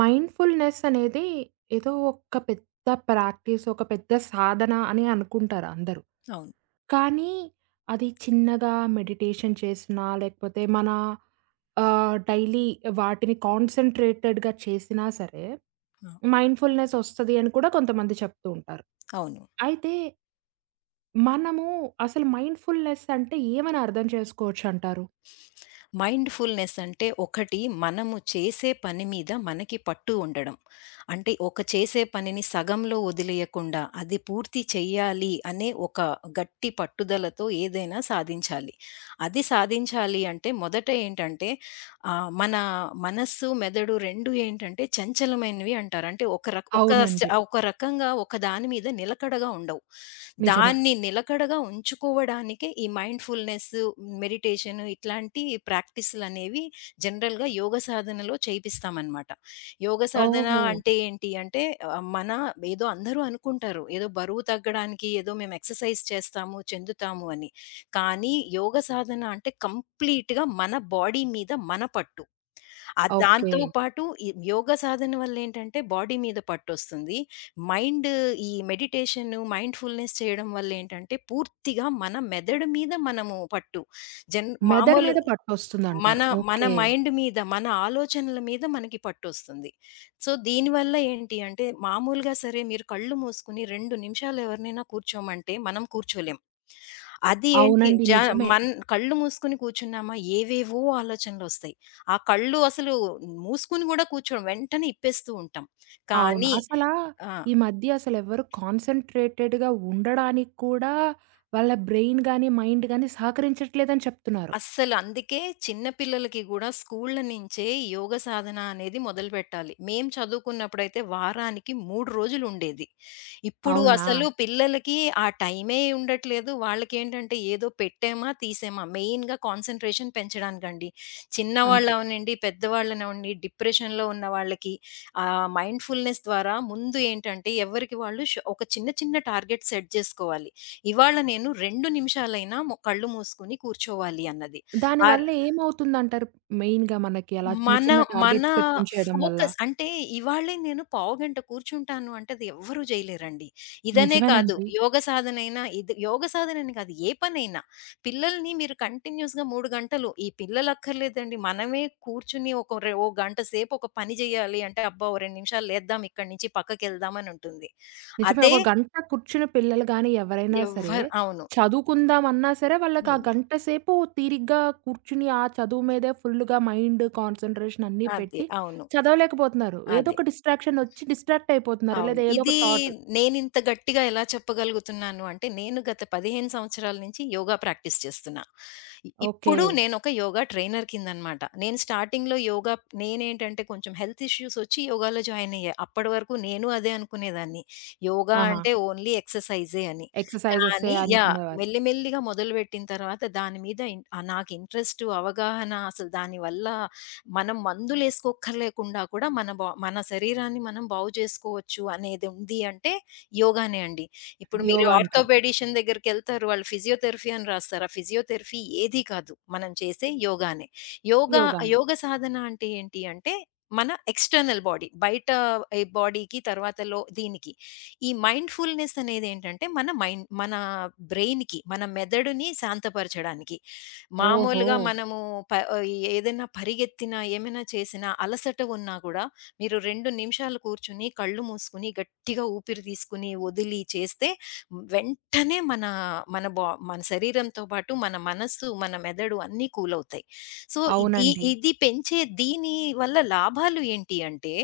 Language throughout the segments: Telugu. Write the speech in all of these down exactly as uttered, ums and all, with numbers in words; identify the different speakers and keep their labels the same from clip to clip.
Speaker 1: మైండ్‌ఫుల్‌నెస్ అనేది ఏదో ఒక పెద్ద ప్రాక్టీస్, ఒక పెద్ద సాధన అని అనుకుంటారు అందరూ.
Speaker 2: అవును.
Speaker 1: కానీ అది చిన్నగా మెడిటేషన్ చేసినా, లేకపోతే మన ఆహ్, డైలీ వాటిని కాన్సంట్రేటెడ్‌గా చేసినా సరే,
Speaker 2: ఆ!
Speaker 1: మైండ్‌ఫుల్‌నెస్ ఒస్తది అని కూడా కొంతమంది చెప్తూ ఉంటారు.
Speaker 2: అవును.
Speaker 1: అయితే మనము అసలు మైండ్‌ఫుల్‌నెస్ అంటే ఏమని అర్థం చేసుకోవచ్చంటారు?
Speaker 2: మైండ్‌ఫుల్‌నెస్ అంటే ఒకటి మనము చేసే పని మీద మనకి పట్టు ఉండడం. అంటే ఒక చేసే పనిని సగంలో వదిలేయకుండా అది పూర్తి చెయ్యాలి అనే ఒక గట్టి పట్టుదలతో ఏదైనా సాధించాలి. అది సాధించాలి అంటే మొదట ఏంటంటే ఆ! మన మనస్సు, మెదడు రెండు ఏంటంటే చంచలమైనవి అంటారు. అంటే ఒక రక్ ఒక స
Speaker 1: అవునండి.
Speaker 2: ఒక రకంగా ఒక దాని మీద నిలకడగా ఉండవు.
Speaker 1: నిజమే.
Speaker 2: దాన్ని నిలకడగా ఉంచుకోవడానికే ఈ మైండ్‌ఫుల్‌నెస్, మెడిటేషన్ ఇట్లాంటి ప్రాక్టీసులనేవి జనరల్‌గా యోగ సాధనలో చేపిస్తామనమాట. యోగ సాధన
Speaker 1: ఓహో!
Speaker 2: అంటే ఏంటి అంటే ఆహ్, మన ఏదో అందరూ అనుకుంటారు. ఏదో బరువు తగ్గడానికి ఏదో మేము ఎక్సర్‌సైజ్ చేస్తాము, చెందుతాము అని. కానీ యోగ సాధన అంటే కంప్లీట్‌గా మన బాడీ మీద మన పట్టు. ఆ
Speaker 1: ఓకే.
Speaker 2: దాంతో పాటు ఈ యోగ సాధన వల్లేంటంటే బాడీ మీద పట్టొస్తుంది. మైండ్ ఈ మెడిటేషన్, మైండ్‌ఫుల్‌నెస్ చేయడం వల్లేంటంటే పూర్తిగా మన మెదడు మీద మనము పట్టు. జన్
Speaker 1: మెదడు
Speaker 2: మామూలు
Speaker 1: మీద
Speaker 2: మన
Speaker 1: పట్టొస్తుందంటారు.
Speaker 2: మన
Speaker 1: ఓకే.
Speaker 2: మైండ్ మీద, మన ఆలోచనల మీద మనకి పట్టొస్తుంది. సో, దీనివల్ల ఏంటి అంటే మామూలుగా సరే మీరు కళ్ళు మూసుకొని రెండు నిమిషాలు ఎవరినైనా కూర్చోమంటే మనం కూర్చోలేం. అది ఏంటి
Speaker 1: అవునండి.
Speaker 2: జ
Speaker 1: నిజమే.
Speaker 2: మన్ కళ్ళు మూసుకొని కూర్చున్నామా ఏవేవో ఆలోచనలొస్తాయి. ఆ కళ్ళు అసలు మూసుకొని గూడా కూర్చోం. వెంటనే ఇప్పేస్తూ ఉంటాం.
Speaker 1: అవును.
Speaker 2: కానీ
Speaker 1: అసలా
Speaker 2: ఆ!
Speaker 1: ఈ మధ్య అసలెవ్వరు కాన్సంట్రేటెడ్‌గా ఉండడానికి కూడా వాళ్ళ బ్రెయిన్ గాని, మైండ్ గాని సహకరించట్లేదని చెప్తున్నారు.
Speaker 2: అస్సలు అందుకే చిన్న పిల్లలకి గూడా స్కూళ్ళ నించే యోగ సాధన అనేది మొదలుపెట్టాలి. మేము చదువుకున్నప్పుడైతే వారానికి మూడు రోజులుండేది. ఇప్పుడు
Speaker 1: అవునా?
Speaker 2: అసలు పిల్లలకి ఆ టైమే ఉండట్లేదు. వాళ్ళకేంటంటే ఏదో పెట్టామా, తీసామా మెయిన్‌గా కాన్సంట్రేషన్ పెంచడానికండి.
Speaker 1: అంతే.
Speaker 2: చిన్నవాళ్ళవనండి, పెద్దవాళ్ళనవ్వండి, డిప్రెషన్‌లో ఉన్న వాళ్ళకి ఆహ్, మైండ్‌ఫుల్‌నెస్ ద్వారా ముందు ఏంటంటే ఎవరికి వాళ్ళు ష్ ఒక చిన్న చిన్న టార్గెట్ సెట్ జేసుకోవాలి. ఇవాళ నేను రెండు నిమిషాలైనా మొ కళ్ళు మూసుకొని కూర్చోవాలి అన్నది. ఆర్
Speaker 1: దానివల్ల ఏమవుతుందంటారు మెయిన్‌గా మనకి అలా చిన్న
Speaker 2: మన
Speaker 1: చిన్న
Speaker 2: మన
Speaker 1: టార్గెట్స్ పెట్టుకొని చేయడం వల్ల?
Speaker 2: ఫోకస్ అంటే ఇవాళే నేను పావుగంట కూర్చుంటాను అంటే అది ఎవ్వరూ జేయలేరండి. ఇదనే కాదు
Speaker 1: నిజమేనండి.
Speaker 2: యోగ సాధనైనా ఇది యోగ సాధనని కాదు ఏ పనైనా. పిల్లల్ని మీరు కంటిన్యూయస్‌గా మూడు గంటలు ఈ పిల్లలక్కర్లేదండి. మనమే కూర్చుని ఒక రె ఓ గంట సేపు ఒక పని జేయాలి అంటే అబ్బా, ఓ రెండు నిమిషాలు లేద్దాం ఇక్కడి నుంచి పక్కకెళ్దాం అని ఉంటుంది.
Speaker 1: నిజమే.
Speaker 2: అదే
Speaker 1: ఒక గంట కూర్చుని పిల్లలు గాని, ఎవరైనా సరే,
Speaker 2: ఎవ్వరు అవును.
Speaker 1: చదువుకుందామన్నా సరే, వాళ్ళకి ఆ
Speaker 2: హ్మ్.
Speaker 1: గంట సేపు తీరిగ్గా కూర్చుని, ఆ చదువు మీదే ఫుల్లుగా మైండ్, కాన్సంట్రేషన్ అన్నీ
Speaker 2: అదే.
Speaker 1: పెట్టి
Speaker 2: అవును.
Speaker 1: చదవలేకపోతున్నారు. ఏదో
Speaker 2: అదే.
Speaker 1: ఒక డిస్ట్రాక్షన్ ఒచ్చి డిస్ట్రాక్ట్ అయిపోతున్నారు.
Speaker 2: అవును.
Speaker 1: లేదా ఏదో ఒక
Speaker 2: ఇది
Speaker 1: థాట్.
Speaker 2: నేనింత గట్టిగా ఎలా చెప్పగలుగుతున్నాను అంటే, నేను గత పదిహేను సంవత్సరాల నుంచి యోగా ప్రాక్టీస్ చేస్తున్నా. ఇ
Speaker 1: ఓకే.
Speaker 2: ఇప్పుడు నేనొక యోగా ట్రైనర్ కిందనమాట. నేను స్టార్టింగ్‌లో యోగా నేనేంటంటే కొంచెం హెల్త్ ఇష్యూస్ వచ్చి యోగాలో జాయిన్ అయ్యా. అప్పటి వరకు నేను అదే అనుకునేదాన్ని. యోగా
Speaker 1: ఆహా!
Speaker 2: అంటే ఓన్లీ ఎక్సర్‌సైజే అని.
Speaker 1: ఎక్సర్‌సైజె‌సే
Speaker 2: కానీ యాహ్!
Speaker 1: అనుకునేవారు.
Speaker 2: మెల్లి మెల్లిగా మొదలుపెట్టిన తర్వాత దాని మీద ఇన్ ఆహ్, నాకు ఇంట్రెస్టు, అవగాహన అసలు దానివల్ల మనం మందులేసుకోక్కర్లేకుండా కూడా మన బా మన శరీరాన్ని మనం బాగు చేసుకోవచ్చు అనేది ఉంది అంటే యోగానే అండి. ఇప్పుడు మీరు
Speaker 1: యోగా అంటారు.
Speaker 2: ఆర్థోపెడిషన్ దగ్గరికెళ్తారు. వాళ్ళు ఫిజియోథెరపీ అని రాస్తారు. ఆ ఫిజియోథెరపీ ఏది కాదు. మనం చేసే యోగానే. యోగా
Speaker 1: యోగానే.
Speaker 2: యోగ సాధన అంటే ఏంటి అంటే మన ఎక్స్‌టర్నల్ బాడీ బయట ఈ బాడీకి తర్వాత లో దీనికి. ఈ మైండ్‌ఫుల్‌నెస్ అనేదేంటంటే మన మైండ్ మన బ్రెయిన్‌కి, మన మెదడుని శాంతపరచడానికి.
Speaker 1: ఓహో!
Speaker 2: మామూలుగా మనము ప ఏదైనా పరిగెత్తినా, ఏమైనా చేసినా, అలసట ఉన్నా కూడా మీరు రెండు నిమిషాలు కూర్చొని, కళ్ళు మూసుకొని, గట్టిగా ఊపిరి తీసుకొని, వదిలి చేస్తే వెంటనే మన మన బా మన శరీరంతో పాటు మన మనస్సు, మన మెదడు అన్నీ కూల్ అవుతాయి. సో, ఇది
Speaker 1: అవునండి.
Speaker 2: ఇది పెంచే దీని వల్ల లాభాలు ఏంటి అంటే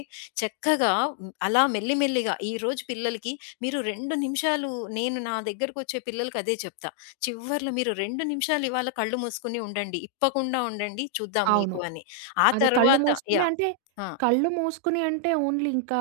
Speaker 2: చక్కగా మ్, అలా మెల్లి మెల్లిగా ఈరోజు పిల్లలకి మీరు రెండు నిమిషాలు నేను నా దగ్గరకొచ్చే పిల్లలకి అదే చెప్తా. చివర్లో మీరు రెండు నిమిషాలు ఇవాళ కళ్ళు మూసుకొని ఉండండి. ఇప్పకుండా ఉండండి. చూద్దాం
Speaker 1: అవును.
Speaker 2: మీకు అని. ఆ
Speaker 1: అదే కళ్ళు
Speaker 2: తర్వాత
Speaker 1: మూసుకొని
Speaker 2: యాహ్!
Speaker 1: అంటే,
Speaker 2: ఆ!
Speaker 1: కళ్ళు మూసుకొని అంటే ఓన్లీ ఇంకా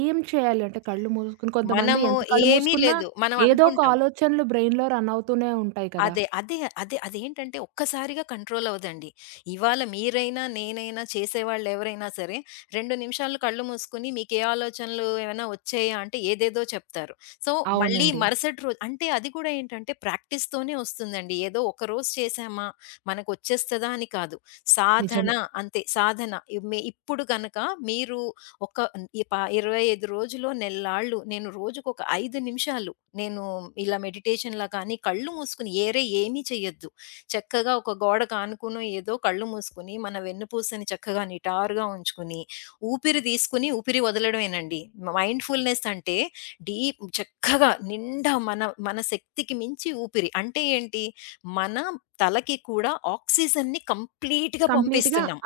Speaker 1: ఏం చేయాలి అంటే కళ్ళు మూసుకొని కొంతమంది
Speaker 2: మనము
Speaker 1: ఎంత కళ్ళు
Speaker 2: ఏమీ
Speaker 1: మూసుకున్నా
Speaker 2: లేదు. మనం
Speaker 1: ఏదో ఒక
Speaker 2: అనుకుంటాం.
Speaker 1: ఆలోచనలు బ్రెయిన్‌లో రన్ అవుతూనే ఉంటాయి కదా!
Speaker 2: అదే. అదే. అదే. అదేంటంటే ఒక్కసారిగా కంట్రోల్ అవ్వదండి. ఇవాళ మీరైనా, నేనైనా, చేసేవాళ్ళెవరైనా సరే రెండు నిమిషాలు కళ్ళు మూసుకొని మీకే ఆలోచనలు ఏమైనా వచ్చాయా అంటే ఏదేదో చెప్తారు. సో, మళ్ళీ హ్మ్.
Speaker 1: అవునండి.
Speaker 2: మరుసటి రోజు అంటే అది కూడా ఏంటంటే ప్రాక్టీస్‌తోనే వస్తుందండి. ఏదో ఒకరోజు చేశామా మనకొచ్చేస్తదా అని కాదు. సాధన
Speaker 1: నిజమే.
Speaker 2: అంతే. సాధన. ఇ మే ఇప్పుడు గనక మీరు ఒక ఈ ప ఇరవై ఐదు రోజులో నెల్లాళ్ళు నేను రోజుకొక ఐదు నిమిషాలు నేను ఇలా మెడిటేషన్‌లా కానీ కళ్ళు మూసుకొని ఏరే ఏమీ చేయొద్దు. చక్కగా ఒక గోడకు ఆనుకునో ఏదో కళ్ళు మూసుకొని మన వెన్నుపూసని చక్కగా నిటారుగా ఉంచుకొని, ఊపిరి తీసుకొని ఊపిరి వదలడమేనండి. మైండ్‌ఫుల్‌నెస్ అంటే డీప్ చక్కగా నిండా మన మన శక్తికి మించి ఊపిరి. అంటే ఏంటి? మన తలకి కూడా ఆక్సిజన్‌ని కంప్లీట్‌గా
Speaker 1: కంప్లీట్‌గా
Speaker 2: పంపిస్తున్నాం.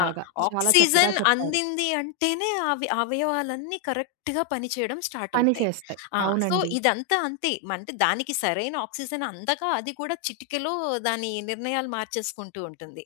Speaker 2: ఆ!
Speaker 1: చాలా చక్కగా
Speaker 2: ఆక్సిజన్
Speaker 1: చెప్పారు.
Speaker 2: అందింది అంటేనే అవి అవయవాలన్నీ కరెక్ట్‌గా పనిచేయడం స్టార్ట్
Speaker 1: పని
Speaker 2: అవుతాయి.
Speaker 1: చేస్తాయి.
Speaker 2: ఆ! సో,
Speaker 1: అవునండి.
Speaker 2: ఇదంతా అంతే. మ- అంటే దానికి సరైన ఆక్సిజన్ అందక అది కూడా చిటికెలో దాని నిర్ణయాలు మార్చేసుకుంటూ ఉంటుంది.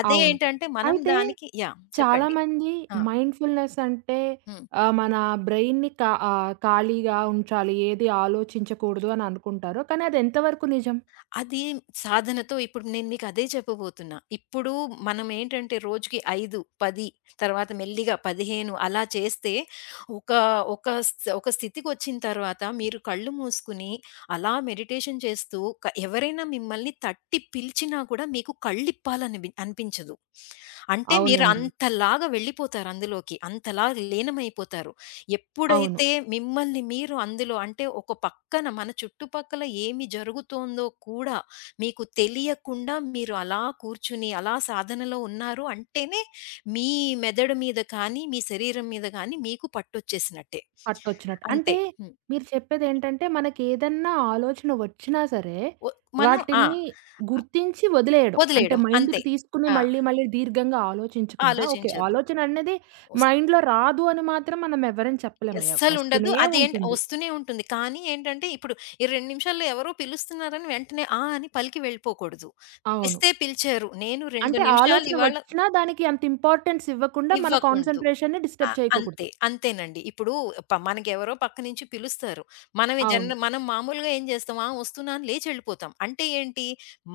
Speaker 2: అదే
Speaker 1: అవును.
Speaker 2: ఏంటంటే మనం
Speaker 1: అయితే
Speaker 2: దానికి యాహ్! చెప్పండి.
Speaker 1: చాలామంది
Speaker 2: ఆ!
Speaker 1: మైండ్‌ఫుల్‌నెస్ అంటే
Speaker 2: హ్మ్.
Speaker 1: ఆహ్, మన బ్రెయిన్‌ని కా ఆహ్, ఖాళీగా ఉంచాలి. ఏది ఆలోచించకూడదు అని అనుకుంటారు. కానీ అది ఎంతవరకు నిజం?
Speaker 2: అది సాధనతో ఇప్పుడు నేను మీకు అదే చెప్పబోతున్నా. ఇప్పుడు మనమేంటంటే రోజుకి ఐదు, పది తర్వాత మెల్లిగా పదిహేను అలా చేస్తే ఒక ఒక స్ ఒక స్థితికొచ్చిన తర్వాత మీరు కళ్ళు మూసుకొని అలా మెడిటేషన్ చేస్తూ క ఎవరైనా మిమ్మల్ని తట్టి పిలిచినా కూడా మీకు కళ్ళిప్పాలనిబి అనిపించదు. అంటే మీరు
Speaker 1: అవునండి.
Speaker 2: అంతలాగా వెళ్ళిపోతారు అందులోకి. అంతలా లీనమైపోతారు.
Speaker 1: అవును.
Speaker 2: ఎప్పుడైతే మిమ్మల్ని మీరు అందులో అంటే ఒక పక్కన మన చుట్టుపక్కల ఏమి జరుగుతోందో కూడా మీకు తెలియకుండా మీరు అలా కూర్చుని అలా సాధనలో ఉన్నారు అంటేనే మీ మెదడు మీద కానీ, మీ శరీరం మీద కానీ మీకు పట్టొచ్చేసినట్టే.
Speaker 1: పట్టొచ్చినట్టు. అంటే
Speaker 2: అంతే. హ్మ్.
Speaker 1: మీరు చెప్పేదేంటంటే, మనకేదన్నా ఆలోచన వచ్చినా సరే,
Speaker 2: ఒ మనం ఆ!
Speaker 1: వాటిని గుర్తించి వదిలేయడం. అంటే
Speaker 2: వదిలేయడం అంతే.
Speaker 1: మైండ్‌కి తీసుకుని
Speaker 2: ఆ!
Speaker 1: మళ్ళీ, మళ్ళీ దీర్ఘంగా ఆలోచించకుండా, ఓకే.
Speaker 2: ఆలోచించొద్దు.
Speaker 1: ఆలోచన అనేది మైండ్‌లో రాదు అని మాత్రం మనం ఎవ్వరం చెప్పలేము. ఎవ్
Speaker 2: అస్సలుండదు.
Speaker 1: వస్తూనే
Speaker 2: అదేంటి
Speaker 1: ఉంటుంది.
Speaker 2: వస్తూనే ఉంటుంది. కానీ ఏంటంటే, ఇప్పుడు ఈ రెండు నిమిషాల్లో ఎవరో పిలుస్తున్నారని వెంటనే ఆ! అని పలికి వెళ్ళిపోకూడదు.
Speaker 1: అవును.
Speaker 2: పిలిస్తే పిలిచారు. నేను రెండు
Speaker 1: అంటే
Speaker 2: నిమిషాలు
Speaker 1: ఆలోచన
Speaker 2: ఇవాళ
Speaker 1: వచ్చినా దానికి అంత ఇంపార్టెన్స్ ఇవ్వకుండా, మన
Speaker 2: ఇవ్వకూడదు.
Speaker 1: కాన్సంట్రేషన్‌ని
Speaker 2: ఆ!
Speaker 1: డిస్టర్బ్ చేయకోకూడదు.
Speaker 2: అంతే. అంతేనండి. ఇప్పుడు ప మనకెవరో పక్క నుంచి పిలుస్తారు. మనమే
Speaker 1: అవును.
Speaker 2: జన మనం మామూలుగా ఏం చేస్తాం, ఆ! వస్తున్నా అని లేచి ఎళ్ళిపోతాం. అంటే ఏంటి,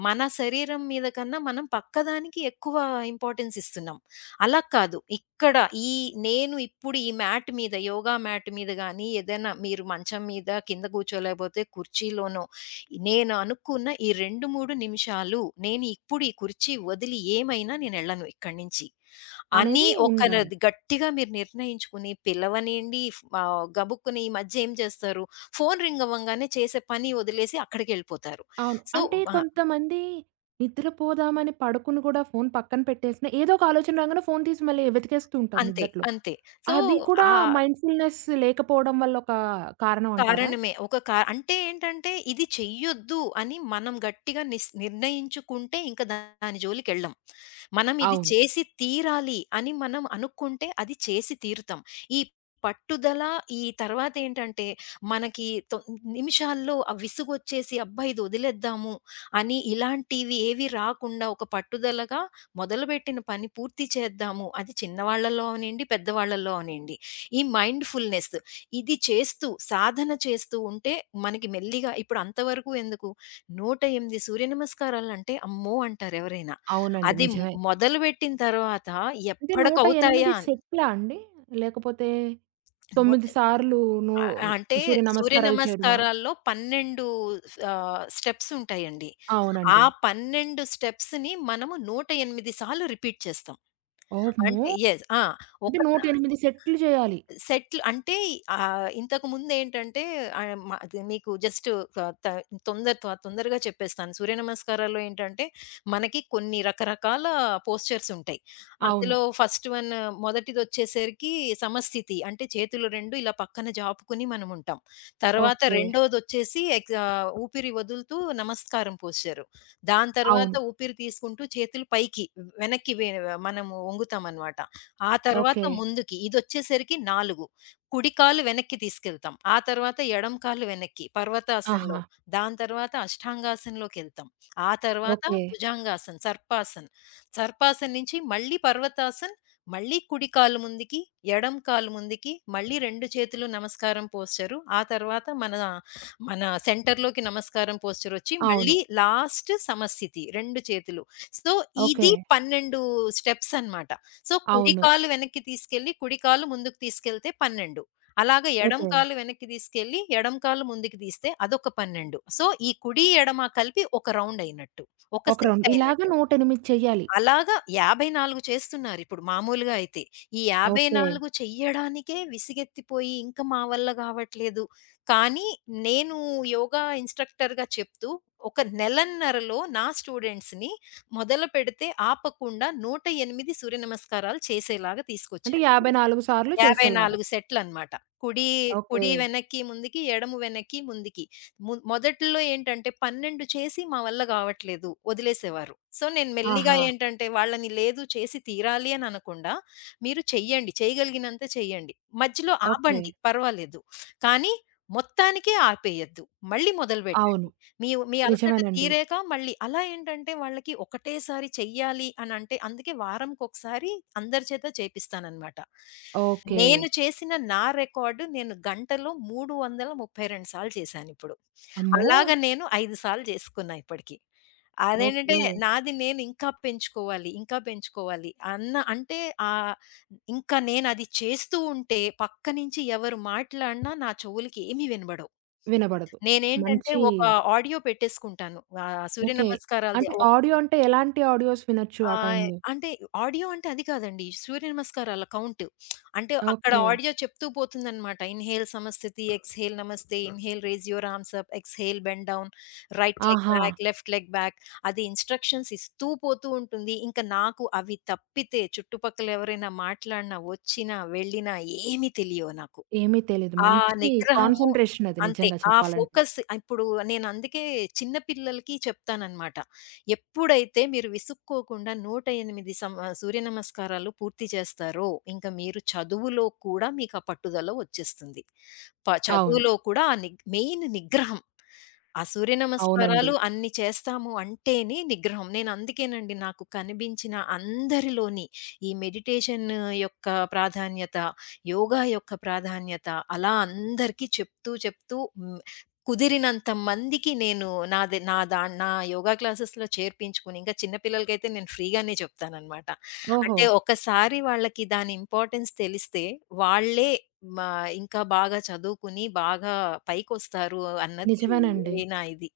Speaker 2: మన శరీరం మీద కన్నా మనం పక్కదానికి ఎక్కువ ఇంపార్టెన్స్ ఇస్తున్నాం. అలా కాదు. ఇక్కడ ఈ నేను ఇప్పుడు ఈ మ్యాట్ మీద, యోగా మ్యాట్ మీద గానీ, ఏదైనా మీరు మంచం మీద, కింద కూర్చోలేకపోతే కుర్చీలోనో, నేను అనుకున్న ఈ రెండు, మూడు నిమిషాలు నేను ఇప్పుడు ఈ కుర్చీ వదిలి ఏమైనా నేనెళ్ళను ఇక్కడి నుంచి. అని
Speaker 1: అనేది
Speaker 2: ఒక
Speaker 1: ఉండాలి.
Speaker 2: నది గట్టిగా మీరు నిర్ణయించుకుని పిలవనియండి, ఫ్ ఆహ్, గబుక్కున ఈ మధ్య ఏం చేస్తారు, ఫోను రింగ్ అవ్వంగానే చేసే పని వదిలేసి అక్కడికెళ్ళిపోతారు.
Speaker 1: అవును.
Speaker 2: సో
Speaker 1: అంటే
Speaker 2: ఆ!
Speaker 1: కొంతమంది నిద్రపోదామని పడుకుని గూడా ఫోను పక్కన పెట్టేసినా, ఏదో ఒక ఆలోచన రాగానే ఫోను తీసి మళ్ళీ వెతికేస్తూ ఉంటారు
Speaker 2: అంతే.
Speaker 1: నిద్దట్లో.
Speaker 2: అంతే. సో
Speaker 1: అది కూడా
Speaker 2: ఆ
Speaker 1: మైండ్‌ఫుల్‌నెస్ లేకపోవడం వల్ల ఒక కారణం అంటారా?
Speaker 2: కారణమే. ఒక కా అంటే ఏంటంటే ఇది చెయ్యొద్దు అని మనం గట్టిగా నిస్ నిర్ణయించుకుంటే ఇంక దాని జోలికెళ్ళం. మనం ఇది
Speaker 1: అవును.
Speaker 2: చేసి తీరాలి అని మనం అనుకుంటే అది చేసి తీరుతాం. ఈ పట్టుదల ఈ తర్వాతేంటంటే మనకి తొ నిమిషాల్లో ఆ విసుగొచ్చేసి అబ్బా, ఇది వదిలేద్దాము అని ఇలాంటివి ఏవి రాకుండా ఒక పట్టుదలగా మొదలుపెట్టిన పని పూర్తి చేద్దాము. అది చిన్నవాళ్ళలో అవనియండి, పెద్దవాళ్ళలో అవనియండి. ఈ మైండ్‌ఫుల్‌నెస్ ఇది చేస్తూ, సాధన చేస్తూ ఉంటే మనకి మెల్లిగా ఇప్పుడు అంతవరకు ఎందుకు నూట ఎనిమిది సూర్య నమస్కారాలంటే అమ్మో అంటారు ఎవరైనా.
Speaker 1: అవునండి.
Speaker 2: అది
Speaker 1: నిజమే.
Speaker 2: మొదలుపెట్టిన తర్వాత
Speaker 1: అంటే నూట ఎనిమిది
Speaker 2: ఎప్పటికవుతాయా అని.
Speaker 1: సెట్లా అండి? లేకపోతే
Speaker 2: నూట
Speaker 1: తొమ్మిది సార్లు నూ
Speaker 2: ఆహ్, అంటే
Speaker 1: సూర్య
Speaker 2: సూర్య
Speaker 1: నమస్కారాలు చేయడమా?
Speaker 2: నమస్కారాల్లో పన్నెండు ఆహ్, స్టెప్స్ ఉంటాయండి. ఆ
Speaker 1: అవునండి.
Speaker 2: పన్నెండు స్టెప్స్‌ని మనము నూట ఎనిమిది సార్లు రిపీట్ చేస్తాం.
Speaker 1: ఓమ్మో!
Speaker 2: అంటే యెస్. ఆ!
Speaker 1: అంటే
Speaker 2: ఒక్కసా
Speaker 1: నూట ఎనిమిది సెట్లు చేయాలి.
Speaker 2: సెటిల్ అంటే ఆహ్, ఇంతకుముందేంటంటే ఆహ్, మ అది మీకు జస్ట్ ఆహ్, త తొందర త తొందరగా చెప్పేస్తాను. సూర్య నమస్కారాల్లో ఏంటంటే, మనకి కొన్ని రకరకాల పోస్చర్స్ ఉంటాయి.
Speaker 1: అవును.
Speaker 2: అందులో ఫస్ట్ వన్ మొదటిదొచ్చేసరికి సమస్థితి. అంటే చేతులు రెండు ఇలా పక్కన జాపుకొని మనముంటాం. తర్వాత ఓకే.
Speaker 1: ఓకే.
Speaker 2: రెండోదొచ్చేసి ఎగ్ ఆహ్, ఊపిరి వదులుతూ నమస్కారం పోస్చరు. దాని హ్మ్. తర్వాత
Speaker 1: అవును.
Speaker 2: ఊపిరి తీసుకుంటూ చేతులు పైకి వెనక్కి వే మనము వంగుతామనమాట. ఆ తర్వాత
Speaker 1: ఓకే.
Speaker 2: ముందుకి ఇదొచ్చేసరికి నాలుగు కుడి కాలు వెనక్కి తీసుకెళ్తాం. ఆ తర్వాత ఎడం కాలు వెనక్కి పర్వతాసనంలో.
Speaker 1: ఆహా!
Speaker 2: దాని తర్వాత అష్టాంగాసనంలోకెళ్తాం. ఆ తర్వాత
Speaker 1: ఓకే.
Speaker 2: భుజంగాసన్, సర్పాసన్. సర్పాసన్ నుంచి మళ్ళీ పర్వతాసన్, మళ్ళీ కుడి కాలు ముందుకి, ఎడం కాలు ముందుకి, మళ్ళీ రెండు చేతులు నమస్కారం పోస్చరు. ఆ తర్వాత మన మన సెంటర్‌లోకి నమస్కారం పోస్చరొచ్చి
Speaker 1: అవును.
Speaker 2: మళ్ళీ లాస్ట్ సమస్థితి రెండు చేతులు. So,
Speaker 1: okay.
Speaker 2: ఇది పన్నెండు స్టెప్స్ అన్నమాట. సో, కుడి
Speaker 1: అవును.
Speaker 2: కాలు వెనక్కి తీసుకెళ్ళి, కుడి కాలు ముందుకు తీసుకెళ్తే పన్నెండు. అలాగా ఎడమ
Speaker 1: ఓకే.
Speaker 2: కాలు వెనక్కి తీసుకెళ్ళి, ఎడమ కాలు ముందుకు తీస్తే అదొక పన్నెండు. సో, ఈ కుడి, ఎడమ కలిపి ఒక రౌండయినట్టు. ఒక
Speaker 1: ఒక రౌండ్. ఇలాగ
Speaker 2: సెట్టయినట్టు.
Speaker 1: నూట ఎనిమిది చెయ్యాలి.
Speaker 2: అలాగా యాభై నాలుగు చేస్తున్నారిప్పుడు మామూలుగా అయితే. ఈ
Speaker 1: ఓకే.
Speaker 2: యాభై నాలుగు చెయ్యడానికే విసిగెత్తిపోయి ఇంక మా వల్ల గావట్లేదు. కానీ నేను యోగా ఇన్‌స్ట్రక్టర్‌గా చెప్తూ ఒక నెలన్నరలో నా స్టూడెంట్స్‌ని మొదలుపెడితే ఆపకుండా నూట ఎనిమిది సూర్యనమస్కారాలు చేసేలాగా
Speaker 1: అంటే
Speaker 2: తీసుకొచ్చాను.
Speaker 1: యాభై నాలుగు సార్లు చేసేలాగా.
Speaker 2: యాభై నాలుగు సెట్లనమాట. కుడి,
Speaker 1: ఓకే.
Speaker 2: కుడి వెనక్కి, ముందుకి, ఎడమ వెనక్కి, ముందుకి. ము మొదట్లో ఏంటంటే పన్నెండు చేసి మా వల్ల గావట్లేదు వదిలేసేవారు. సో, నేను మెల్లిగా
Speaker 1: ఆహా!
Speaker 2: ఏంటంటే వాళ్ళని లేదు చేసి తీరాలి అని అనకుండా మీరు చెయ్యండి. చేయగలిగినంత చేయండి. మధ్యలో
Speaker 1: ఓకే.
Speaker 2: ఆపండి పర్వాలేదు. కానీ మొత్తానికే ఆపేయొద్దు. మళ్ళీ మొదలుబెట్టండి.
Speaker 1: అవును.
Speaker 2: మీ మీ అలసట
Speaker 1: నిజమేనండి.
Speaker 2: తీరాక మళ్ళీ అలా ఏంటంటే వాళ్ళకి ఒకటేసారి చెయ్యాలి అనంటే అందుకే వారంకొకసారి అందరి చేత చేపిస్తాననమాట.
Speaker 1: ఓకే.
Speaker 2: నేను చేసిన నా రికార్డు నేను గంటలో మూడు వందల ముప్పై రెండు సార్లు చేశానిప్పుడు.
Speaker 1: అమ్మో!
Speaker 2: అలాగ నేను ఐదు సార్లు చేసుకున్నా ఇప్పటికి. అదేంటంటే
Speaker 1: ఓకే.
Speaker 2: నాది నేను ఇంకా పెంచుకోవాలి, ఇంకా పెంచుకోవాలి అన్న అంటే ఆహ్, ఇంకా నేనది చేస్తూ ఉంటే పక్క నుంచి ఎవరు మాట్లాడినా నా చెవులకి ఏమి వినబడవు.
Speaker 1: వినబడదు.
Speaker 2: నేనేంటంటే
Speaker 1: మంచి
Speaker 2: ఒక ఆడియో పెట్టేసుకుంటాను. ఆహ్, సూర్య
Speaker 1: ఓకే.
Speaker 2: నమస్కారాలది.
Speaker 1: అంటే ఆడియో అంటే ఎలాంటి ఆడియోస్ వినొచ్చు ఆ
Speaker 2: ఆహ్,
Speaker 1: టైంలో?
Speaker 2: అంటే ఆడియో అంటే అది కాదండి. సూర్య నమస్కారాల కౌంట్. అంటే అక్కడ
Speaker 1: ఓకే.
Speaker 2: ఆడియో చెప్తూ పోతుందనమాట. ఇన్‌హేల్ సమస్థితి, exhale namaste, inhale raise your arms up, exhale bend down, right leg
Speaker 1: aha!
Speaker 2: Back, left leg back అది ఇన్‌స్ట్రక్షన్స్ ఇస్తూ పోతూ ఉంటుంది. ఇంకా నాకు అవి తప్పితే చుట్టుపక్కల ఎవరైనా మాట్లాడినా, వచ్చినా, వెళ్ళినా ఏమి తెలియవు నాకు.
Speaker 1: ఏమీ తెలీదు.
Speaker 2: ఆ
Speaker 1: మంచి
Speaker 2: నిగ్రహము
Speaker 1: కాన్సంట్రేషన్ అది
Speaker 2: అంతే.
Speaker 1: నిజంగా
Speaker 2: ఆ
Speaker 1: చెప్పాలంటే.
Speaker 2: ఫోకస్ ఇప్పుడు నేనందుకే చిన్న పిల్లలకి చెప్తాననమాట. ఎప్పుడైతే మీరు విసుక్కోకుండా నూట ఎనిమిది సమ సూర్యనమస్కారాలు పూర్తి చేస్తారో, ఇంక మీరు చదువులో కూడా మీకు ఆ పట్టుదల వచ్చేస్తుంది. ప
Speaker 1: అవును.
Speaker 2: చదువులో కూడా ఆ నిగ్ మెయిన్ నిగ్రహం. ఆ సూర్య
Speaker 1: అవునండి.
Speaker 2: నమస్కారాలు అన్ని చేస్తాము అంటేనే నిగ్రహం. నేనందుకేనండి నాకు కనిపించిన అందరిలోని ఈ మెడిటేషన్ యొక్క ప్రాధాన్యత, యోగా యొక్క ప్రాధాన్యత అలా అందరికీ చెప్తూ, చెప్తూ హ్మ్. కుదిరినంత మందికి నేను నాది నా దా నా యోగా క్లాసెస్‌లో చేర్పించుకొని ఇంకా చిన్న పిల్లలకైతే నేను ఫ్రీగానే చెప్తాననమాట.
Speaker 1: ఓహో!
Speaker 2: అంటే ఒక్కసారి వాళ్ళకి దాని ఇంపార్టెన్స్ తెలిస్తే వాళ్ళే మా ఇంకా బాగా చదువుకుని, బాగా పైకొస్తారు అన్నది
Speaker 1: నిజమేనండి.
Speaker 2: నా ఇది.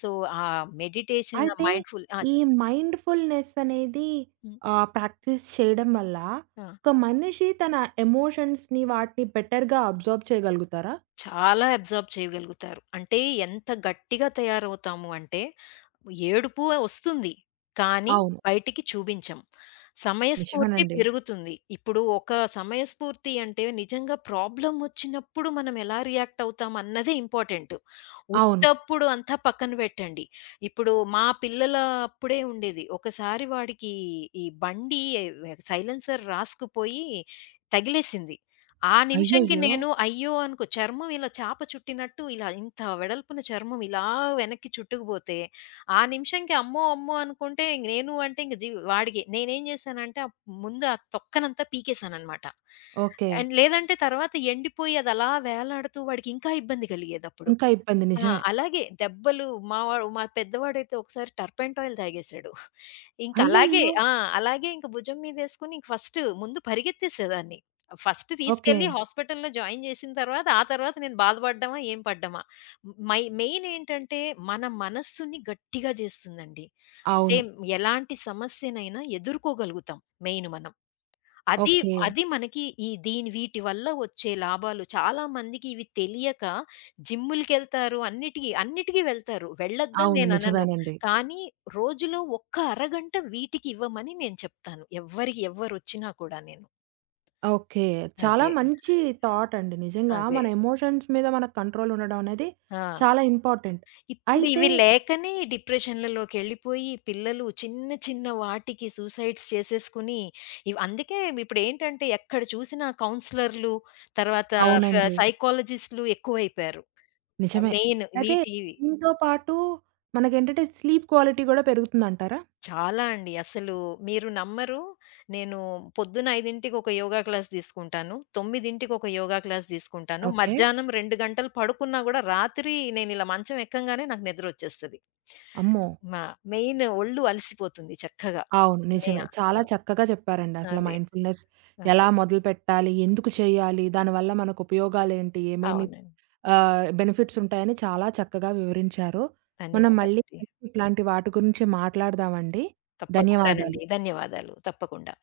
Speaker 2: సో, ఆ మెడిటేషన్,
Speaker 1: అయితే
Speaker 2: మైండ్ఫుల్ ఆ మైండ్‌ఫుల్ ఆ!
Speaker 1: ఈ
Speaker 2: చెప్పండి.
Speaker 1: మైండ్‌ఫుల్‌నెస్ అనేది
Speaker 2: హ్మ్.
Speaker 1: ఆహ్, ప్రాక్టీస్ చేయడం వల్ల
Speaker 2: ఆ!
Speaker 1: ఒక మనిషి తన ఎమోషన్స్‌ని వాటిని బెటర్‌గా అబ్జార్బ్ చేయగలుగుతారా?
Speaker 2: చాలా అబ్జార్బ్ చేయగలుగుతారు. అంటే ఎంత గట్టిగా తయారవుతాము అంటే ఏడుపు వస్తుంది. కానీ
Speaker 1: అవును.
Speaker 2: బయటికి చూపించం. సమయస్ఫూర్తి
Speaker 1: నిజమేనండి.
Speaker 2: పెరుగుతుంది. ఇప్పుడు ఒక సమయస్ఫూర్తి అంటే నిజంగా ప్రాబ్లమ్ వచ్చినప్పుడు మనం ఎలా రియాక్ట్ అవుతాం అన్నదే ఇంపార్టెంట్.
Speaker 1: అవును.
Speaker 2: ఉత్తప్పుడు అంతా పక్కన పెట్టండి. ఇప్పుడు మా పిల్లల అప్పుడే ఉండేది. ఒకసారి వాడికి ఈ బండి సైలెన్సర్ రాసుకుపోయి తగిలేసింది. ఆ నిమిషంకి
Speaker 1: అయ్యయ్యో!
Speaker 2: నేను అయ్యో అనుకో చర్మం ఇలా చాప చుట్టినట్టు ఇలా ఇంత వెడల్పున చర్మం ఇలా వెనక్కి చుట్టుకుపోతే ఆ నిమిషంకి అమ్మో, అమ్మో అనుకుంటే ఇంక నేను అంటే ఇంక జీవ్ వాడికి. నేనేం చేశానంటే అప్ ముందు ఆ తొక్కనంతా పీకేసాననమాట.
Speaker 1: ఓకే.
Speaker 2: అండ్ లేదంటే తర్వాత ఎండిపోయి అదలా వేలాడుతూ వాడికి ఇంకా ఇబ్బంది కలిగేదప్పుడు.
Speaker 1: ఇంకా ఇబ్బంది
Speaker 2: ఆ!
Speaker 1: నిజమే.
Speaker 2: అలాగే దెబ్బలు మావాడు మా పెద్దవాడైతే ఒకసారి టర్పంటాయిల్ ఆయిల్ తాగేసాడు. ఇంకలాగే
Speaker 1: అయ్యయ్యో!
Speaker 2: ఆ! అలాగే ఇంక భుజం మీదేసుకొని ఇంక ఫస్ట్ ముందు పరిగెత్తేసేదాన్ని. First
Speaker 1: okay.
Speaker 2: తీసుకెళ్ళి హాస్పిటల్‌లో జాయిన్ చేసిన తర్వాత, ఆ తర్వాత నేను బాధపడ్డామా, ఏం పడ్డామా. మై మెయిన్ ఏంటంటే మన మనస్సుని గట్టిగా చేస్తుందండి. అంటే
Speaker 1: అవును.
Speaker 2: ఎలాంటి సమస్యనైనా ఎదుర్కోగలుగుతాం మెయిన్ మనం. అది
Speaker 1: ఓకే.
Speaker 2: అది మనకి ఈ దీని వీటి వల్ల వచ్చే లాభాలు చాలా మందికి ఇవి తెలియక జిమ్ములకెళ్తారు. అన్నిటికి, అన్నిటికి వెళ్తారు. వెళ్ళొద్దని
Speaker 1: అవును.
Speaker 2: నేననను.
Speaker 1: నిజమేనండి.
Speaker 2: కానీ రోజులో ఒక్క అరగంట వీటికి ఇవ్వమని నేను చెప్తాను. ఎవ్వరికి ఎవ్వరొచ్చినా కూడా నేను.
Speaker 1: ఓకే. చాలా
Speaker 2: అదే.
Speaker 1: మంచి థాట్ అండి. నిజంగా
Speaker 2: అదే.
Speaker 1: మన ఎమోషన్స్ మీద మనకు కంట్రోల్ ఉండడం అనేది
Speaker 2: ఆ!
Speaker 1: చాలా ఇంపార్టెంట్.
Speaker 2: ఇప్పుడు
Speaker 1: అయితే
Speaker 2: ఇవి లేకనే డిప్రెషన్‌లలోకెళ్ళిపోయి పిల్లలు చిన్న చిన్న వాటికి సూసైడ్స్ చేసేసుకుని, ఇవి అందుకే ఇప్పుడేంటంటే ఎక్కడ చూసినా కౌన్సిలర్‌లు, తర్వాత ఫ
Speaker 1: అవునండి.
Speaker 2: సైకాలజిస్ట్‌లు ఎక్కువైపోయారు.
Speaker 1: నిజమే.
Speaker 2: మెయిన్
Speaker 1: అయితే
Speaker 2: వీటివి.
Speaker 1: దీనితో పాటు మనకేంటంటే స్లీప్ క్వాలిటీ గూడా పెరుగుతుందంటారా?
Speaker 2: చాలా అండి. అసలు మీరు నమ్మరు. నేను పొద్దున ఐదుకి ఒక యోగా క్లాస్ తీసుకుంటాను. తొమ్మిదికి ఒక యోగా క్లాస్ తీసుకుంటాను.
Speaker 1: ఓకే.
Speaker 2: మధ్యాహ్నం రెండు గంటలు పడుకున్నా గూడా రాత్రి నేనిలా మంచం ఎక్కంగానే నాకు నిద్రొచ్చేస్తది.
Speaker 1: అమ్మో!
Speaker 2: మా మెయిన్ ఒళ్ళు అలసిపోతుంది చక్కగా.
Speaker 1: అవును.
Speaker 2: మే
Speaker 1: నిజమే.
Speaker 2: ఆ!
Speaker 1: చాలా చక్కగా చెప్పారండి. అసలు
Speaker 2: అదే.
Speaker 1: మైండ్‌ఫుల్‌నెస్ ఎలా
Speaker 2: అదే.
Speaker 1: మొదలుపెట్టాలి? ఎందుకు చేయాలి? దానివల్ల మనకు ఉపయోగాలేంటి? ఏమేమి
Speaker 2: అవునండి.
Speaker 1: ఆహ్, బెనిఫిట్స్ ఉంటాయని చాలా చక్కగా వివరించారు. మనం మళ్ళీ
Speaker 2: ధన్యవాదాలండి.
Speaker 1: కలిసి ఇట్లాంటి వాటి గురించి మాట్లాడదామండి. ధన్యవాదాలు.
Speaker 2: తప్పకుండానండి. ధన్యవాదాలు. తప్పకుండా.